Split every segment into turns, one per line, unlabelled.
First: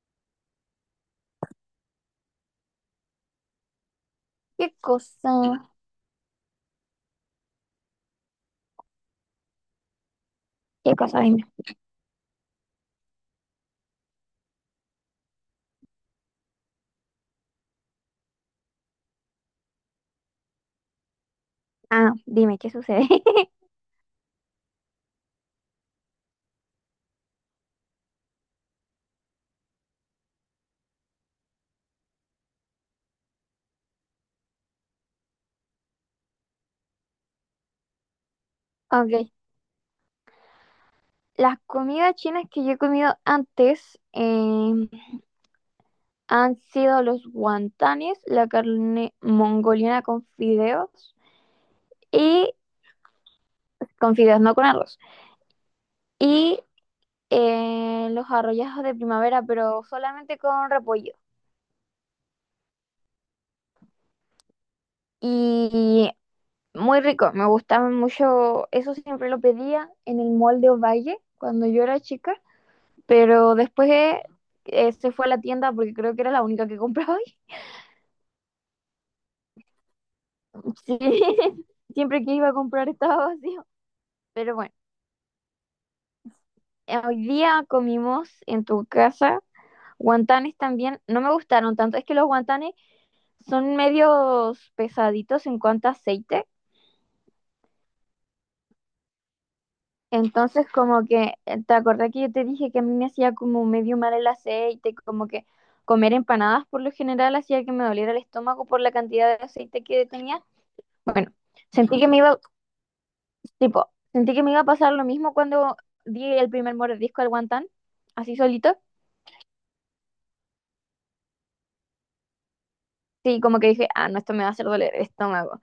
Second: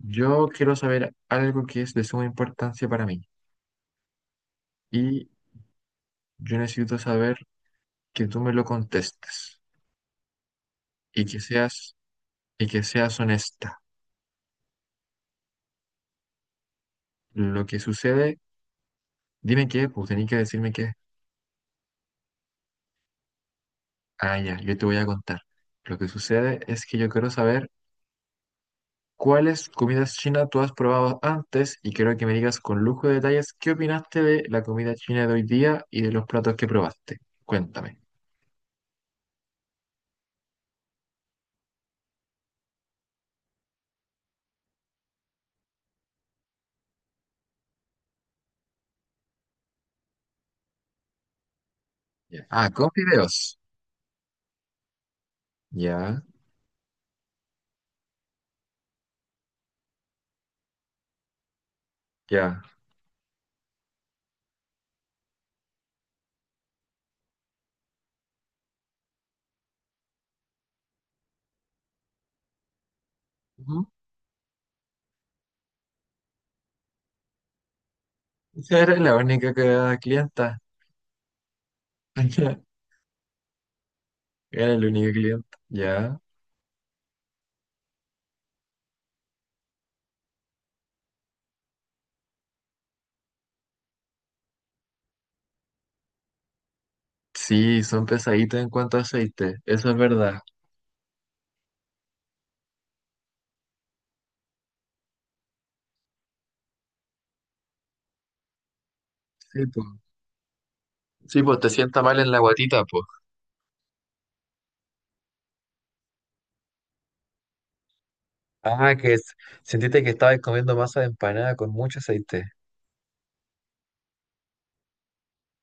Yo quiero saber algo que es de suma importancia para mí
¿Qué
y
cosa?
yo necesito saber que tú me lo contestes
¿Qué cosa?
y que
Dime.
seas y que seas honesta. Lo que sucede, dime qué, pues tenés que decirme qué.
Ah, no, dime, ¿qué sucede?
Ah, ya, yo te voy a contar. Lo que sucede es que yo quiero saber cuáles comidas chinas tú has probado antes y quiero que me digas con lujo de detalles qué opinaste de la comida china de hoy día y de los platos que probaste. Cuéntame.
Ok. Las comidas chinas que yo he comido antes han sido los guantanes, la carne mongoliana con fideos
Ya.
y
Ah, con fideos.
con fideos, no con arroz.
Ya,
Y los arrollazos de primavera, pero solamente con repollo.
ya.
Y muy rico, me gustaban mucho. Eso siempre lo pedía en el mall de Ovalle cuando yo era chica. Pero después se fue a la tienda porque creo que era la única que compraba ahí.
Esa era la única clienta.
Sí, siempre que iba a comprar estaba vacío. Pero bueno,
Era el único cliente. Ya.
hoy día comimos en tu casa guantanes también. No me gustaron tanto. Es que los guantanes son medios pesaditos en cuanto a aceite.
Sí, son pesaditos en cuanto a aceite. Eso es verdad.
Entonces, como que, ¿te acordás que yo te dije que a mí me hacía como medio mal el aceite? Como que comer empanadas por lo general hacía que me doliera el estómago por la cantidad de
Sí,
aceite
pues.
que tenía. Bueno,
Sí, pues te
sentí
sienta
que
mal
me
en
iba
la guatita, pues.
Tipo, sentí que me iba a pasar lo mismo cuando di el primer mordisco al guantán, así solito.
Ah, sentiste que estabas comiendo masa de empanada con mucho aceite.
Sí, como que dije, ah, no, esto me va a hacer doler el estómago.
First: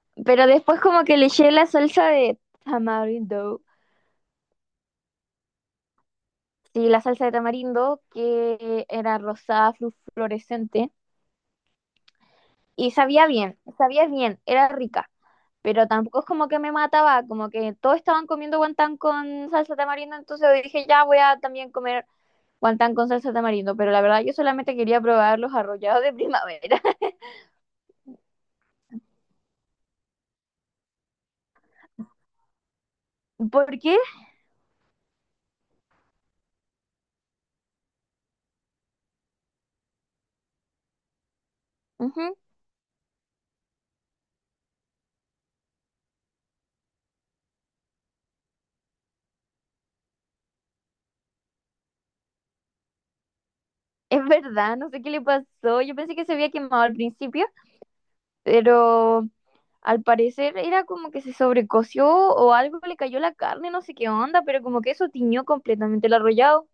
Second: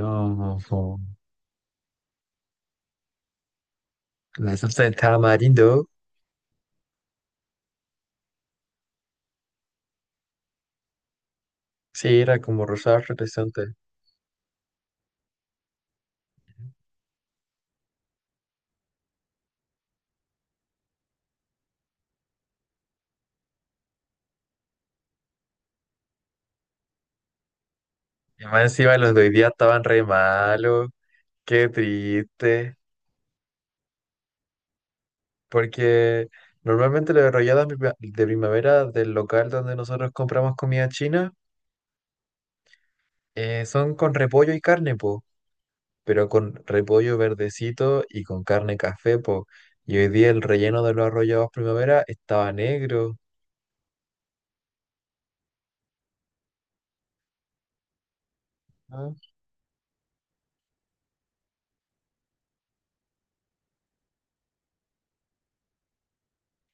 No,
Pero
no
después
po.
como que le eché la salsa de tamarindo.
La salsa de tamarindo.
Sí, la salsa de tamarindo, que era rosada, fluorescente.
Sí, era como
Y
rosada representante.
sabía bien, era rica. Pero tampoco es como que me mataba, como que todos estaban comiendo guantán con salsa de tamarindo, entonces dije, ya voy a también comer guantán con salsa de tamarindo, pero la verdad yo solamente quería probar los arrollados de primavera.
Y más encima los de hoy día estaban re malos. Qué triste.
¿Por qué?
Porque normalmente las arrolladas de primavera del local donde nosotros compramos comida china
Ujú.
son con repollo y carne, po, pero con repollo verdecito y con carne café, po. Y hoy día el relleno de los arrollados primavera estaba negro.
Es verdad, no sé qué le pasó. Yo pensé que se había quemado al principio,
¿Ah?
pero al parecer era como que se sobrecoció o algo le cayó la carne, no sé qué onda, pero como que eso tiñó completamente el arrollado.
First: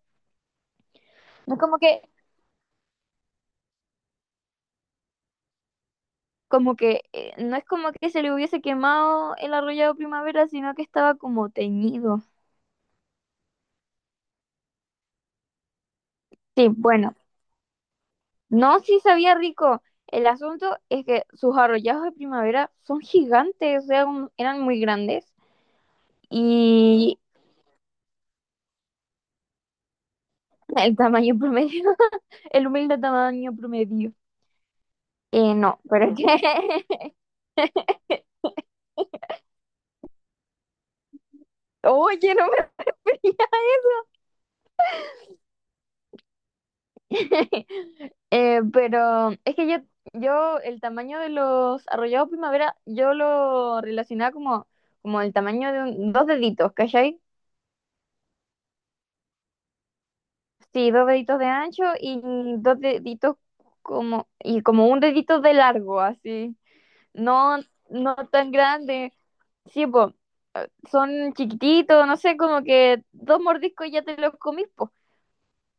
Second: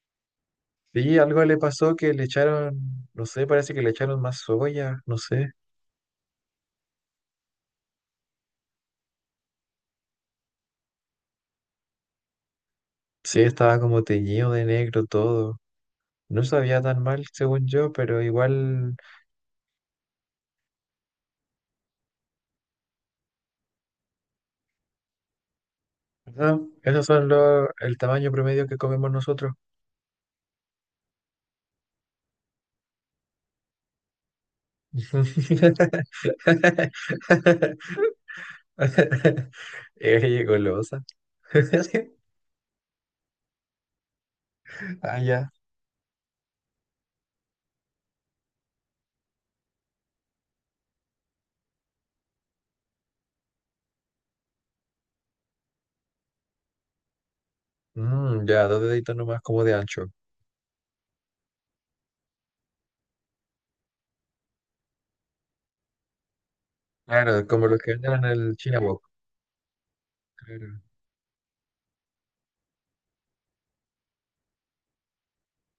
Sí, algo
No
le
es
pasó que le echaron, no sé, parece que le echaron más soya, no sé.
como que, no es como que se le hubiese quemado el arrollado primavera, sino que estaba como teñido.
Sí, estaba como teñido de negro todo. No
Sí,
sabía tan
bueno,
mal, según yo, pero
no,
igual.
sí sabía rico. El asunto es que sus arrollados de primavera son gigantes, o sea, eran muy grandes.
No, esos
Y
son el tamaño promedio que comemos nosotros.
el tamaño promedio, el humilde tamaño promedio. No, pero es que...
Ey, golosa.
Oye, no me
Ah, ya.
veía. Pero es que yo el tamaño de los arrollados primavera, yo lo relacionaba como, como el tamaño de dos deditos, ¿cachai?
Ya, dos deditos nomás como de ancho.
Sí, dos deditos de ancho y dos deditos como, y como un dedito de largo, así.
Claro,
No,
como los que venden
no
en
tan
el China Walk.
grande. Sí, po,
Claro.
son chiquititos, no sé, como que dos mordiscos ya te los comís, po.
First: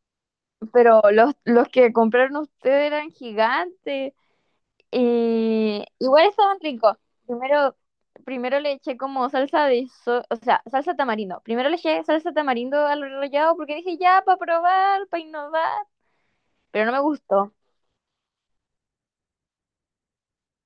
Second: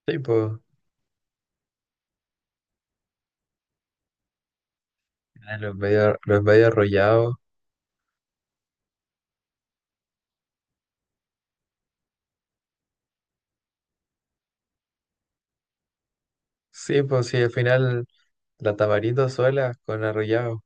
Sí, pues.
Pero los que compraron ustedes eran gigantes.
ah, Los
Y
medio,
igual
los
estaban
medio
ricos.
arrollados.
Primero, primero le eché como salsa de, o sea, salsa tamarindo. Primero le eché salsa tamarindo al rallado porque dije, ya, para probar, para innovar. Pero no me
Sí, pues sí, al
gustó.
final la tamarindo sola con arrollado.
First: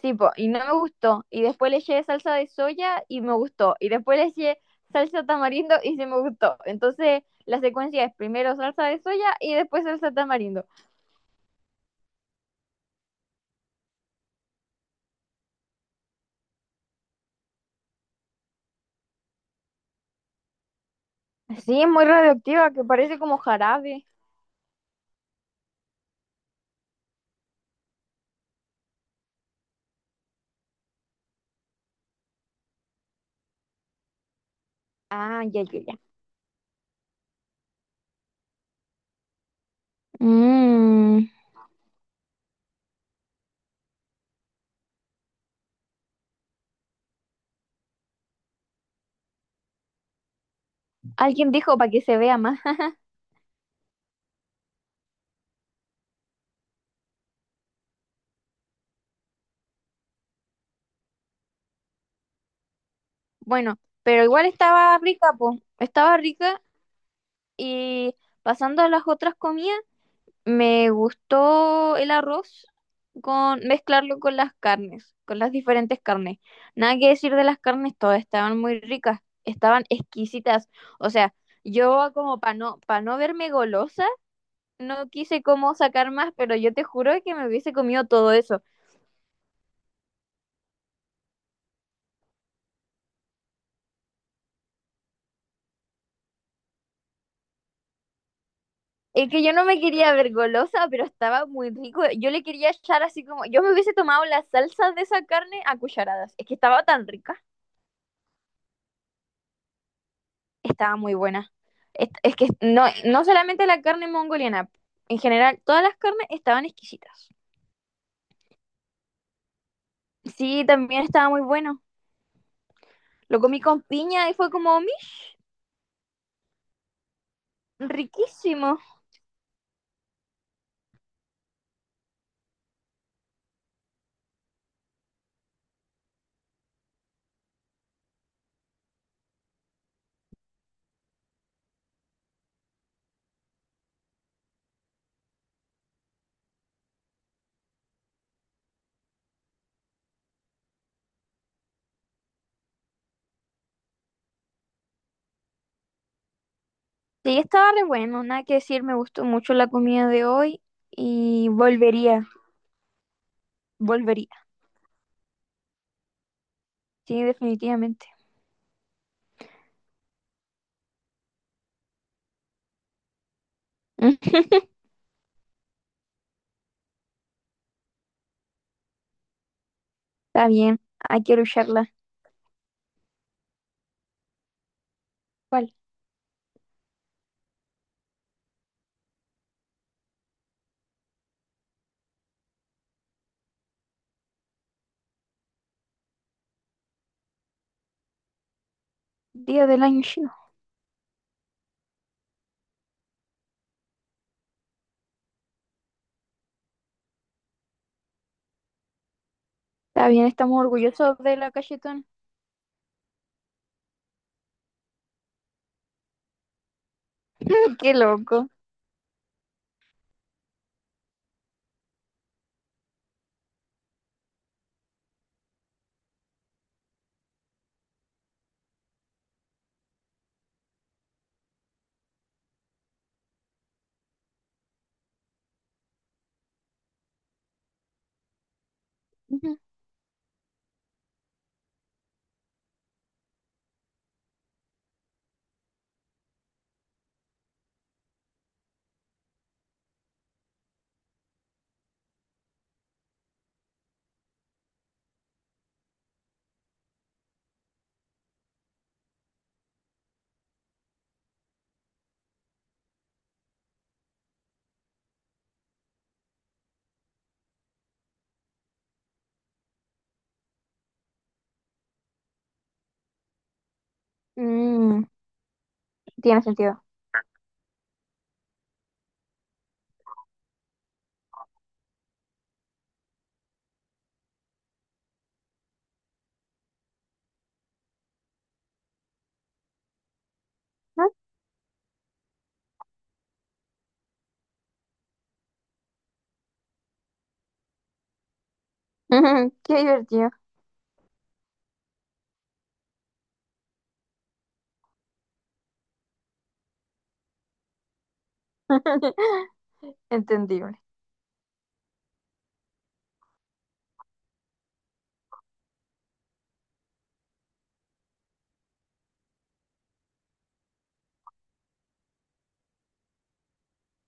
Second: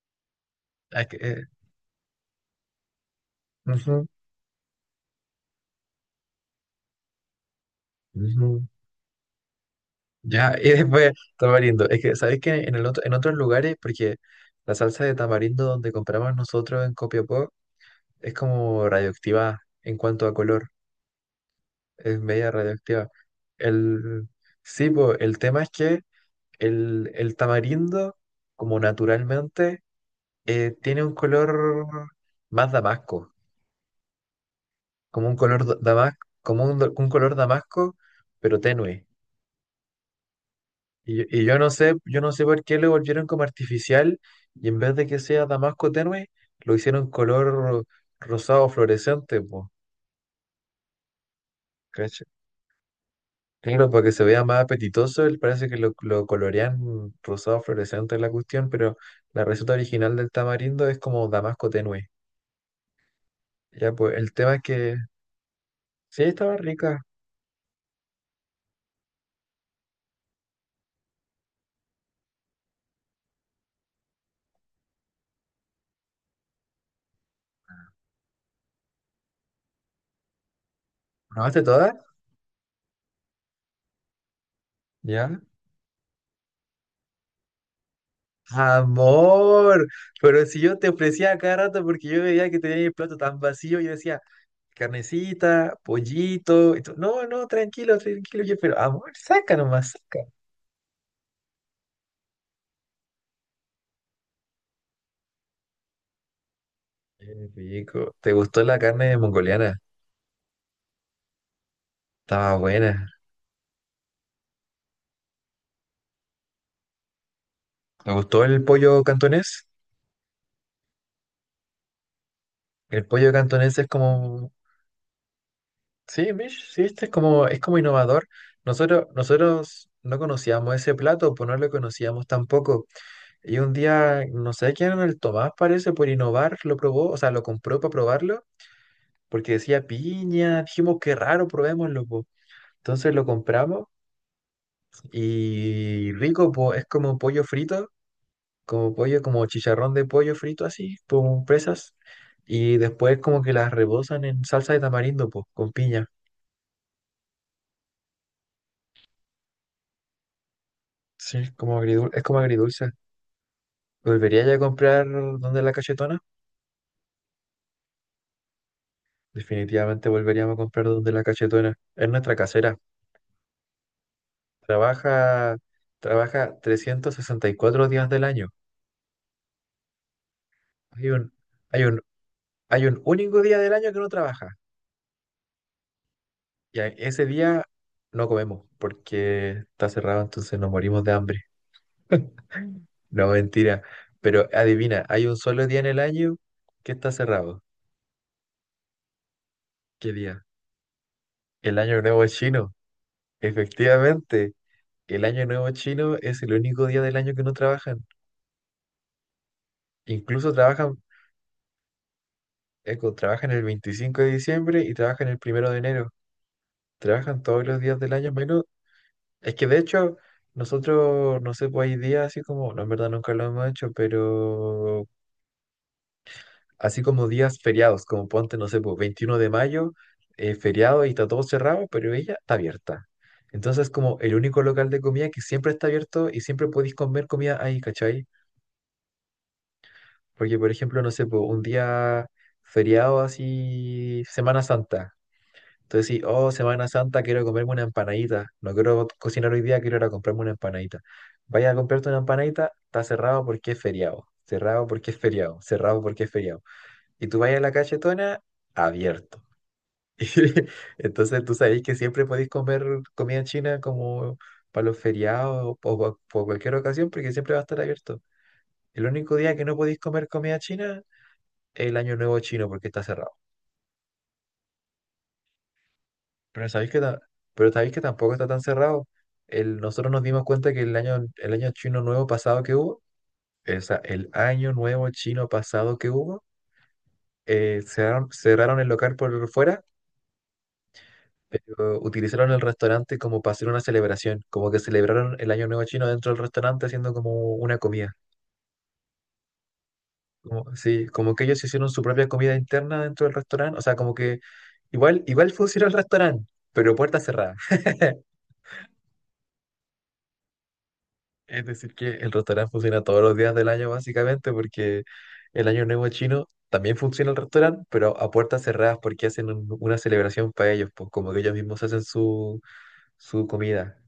Sí, po, y no me
Ah, es que,
gustó. Y después le eché salsa de soya y me gustó. Y
ujú,
después le eché salsa tamarindo y sí me gustó. Entonces, la secuencia es primero
ujú.
salsa de soya y después salsa
Ya,
tamarindo.
y después tamarindo. Es que, sabes que en otros lugares, porque la salsa de tamarindo donde compramos nosotros en Copiapó es como radioactiva en cuanto a color,
Sí, es muy
es media
radioactiva, que
radioactiva.
parece como jarabe.
El, sí, po, el tema es que el tamarindo, como naturalmente, tiene un color más damasco, como un
Ah, ya,
color
ya, ya.
damasco, un color damasco, pero tenue. Y, yo-
Mm,
y yo no sé, yo no sé por qué lo volvieron como artificial y en vez de que sea damasco tenue, lo hicieron color rosado fluorescente,
alguien dijo para que se
pues.
vea más.
Claro, para que se vea más apetitoso, él parece que lo colorean rosado fluorescente en la cuestión, pero la receta original del tamarindo es como damasco tenue.
Bueno,
Ya, pues
pero
el
igual
tema es que
estaba rica, po. Estaba
sí, estaba
rica
rica.
y pasando a las otras comidas. Me gustó el arroz con mezclarlo con las carnes, con las diferentes carnes. Nada que decir de las carnes, todas estaban muy ricas, estaban exquisitas. O sea,
¿Probaste todas?
yo como para no verme golosa, no
¿Ya?
quise como sacar más, pero yo te juro que me hubiese comido todo eso.
Amor, pero si yo te ofrecía a cada rato porque yo veía que tenía el plato tan vacío, yo decía, carnecita, pollito, y tú, no, no, tranquilo, tranquilo, yo, pero amor,
Es que yo
saca
no me
nomás,
quería
saca.
ver golosa, pero estaba muy rico. Yo le quería echar así como, yo me hubiese tomado la salsa de esa carne a cucharadas. Es que estaba tan
Qué
rica.
rico. ¿Te gustó la carne mongoliana?
Estaba muy buena. Es que
Estaba
no,
buena.
no solamente la carne mongoliana, en general, todas las carnes estaban exquisitas.
Me gustó el pollo cantonés.
Sí, también estaba muy bueno.
El pollo
Lo comí
cantonés
con
es
piña y fue
como,
como "Mish,
sí, mish, sí, este es como innovador.
riquísimo".
Nosotros no conocíamos ese plato, pues no lo conocíamos tampoco. Y un día, no sé quién era el Tomás, parece, por innovar, lo probó, o sea, lo compró para probarlo, porque decía piña, dijimos qué raro, probémoslo, po. Entonces lo compramos y rico, pues es como pollo frito como pollo, como chicharrón de pollo frito así, con presas, y después como que las rebosan en salsa de tamarindo, pues, con piña.
Sí, estaba re bueno, nada que decir, me gustó mucho la comida de hoy
Sí,
y
es como agridulce, es
volvería,
como agridulce.
volvería.
¿Volvería ya a comprar donde la cachetona?
Sí, definitivamente.
Definitivamente volveríamos a comprar donde la cachetona. Es nuestra casera.
Mm.
Trabaja, trabaja 364 días del año.
Está bien,
Hay
hay
un,
que
hay
lucharla.
un, hay un único día del año que no trabaja.
¿Cuál?
Ese día no comemos porque está cerrado, entonces nos morimos de hambre. No, mentira. Pero adivina, hay un solo día en el año que está cerrado.
Día del año
¿Qué
chino.
día? El Año Nuevo Chino. Efectivamente, el Año Nuevo Chino es el único día del año que no trabajan.
Está bien,
Incluso
estamos
trabajan,
orgullosos de la cachetón.
trabajan el 25 de diciembre y trabajan el 1 de enero. Trabajan todos los
Qué
días del año
loco.
menos. Es que de hecho, nosotros, no sé, pues hay días así como, no, en verdad nunca lo hemos hecho, pero así como días feriados, como ponte, no sé, pues 21 de mayo, feriado y está todo cerrado, pero ella está abierta. Entonces, como el único local de comida que siempre está abierto y siempre podéis comer comida ahí, ¿cachai?
Ujú.
Porque, por ejemplo, no sé, pues un día feriado así, Semana Santa. Entonces, sí, oh, Semana Santa, quiero comerme una empanadita. No quiero cocinar hoy día, quiero ir a comprarme una empanadita. Vaya a comprarte una empanadita, está cerrado porque es feriado. Cerrado porque es feriado. Cerrado porque es feriado y tú vas a la cachetona abierto. Y entonces tú sabéis que siempre podéis comer comida china como para los feriados o por cualquier ocasión porque siempre va a estar abierto. El único día que no podéis comer comida china es el Año Nuevo chino porque está cerrado.
Mm, tiene
Pero
sentido.
sabéis que, ta- pero sabéis que tampoco está tan cerrado. Nosotros nos dimos cuenta que el año chino nuevo pasado que hubo, o sea, el año nuevo chino pasado que hubo, cerraron el local por fuera,
¿No?
pero utilizaron el restaurante como para hacer una celebración, como que celebraron el Año Nuevo Chino dentro del restaurante haciendo como una comida.
Qué divertido.
Como, sí, como que ellos hicieron su propia comida interna dentro del restaurante, o sea, como que igual funciona el restaurante, pero puerta cerrada.
Entendible.
Es decir, que el restaurante funciona todos los días del año básicamente porque el Año Nuevo Chino también funciona el restaurante, pero a puertas cerradas porque hacen una celebración para ellos, pues como que ellos mismos hacen su comida.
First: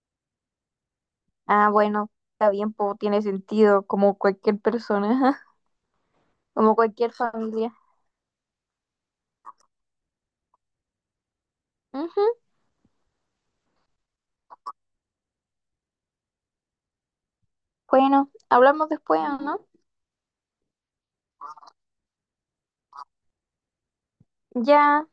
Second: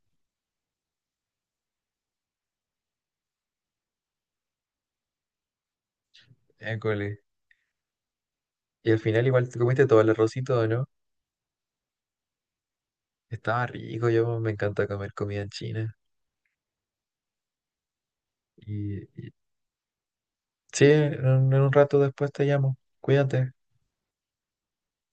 Ah, bueno, está bien, po, tiene sentido, como cualquier persona, como cualquier
École.
familia.
Y al final igual te comiste todo el arrocito, ¿no?
Ujú.
Estaba rico, yo me encanta comer comida en China.
Bueno, hablamos
Y,
después,
y-
¿no?
sí, en un rato después te llamo. Cuídate.
Ya.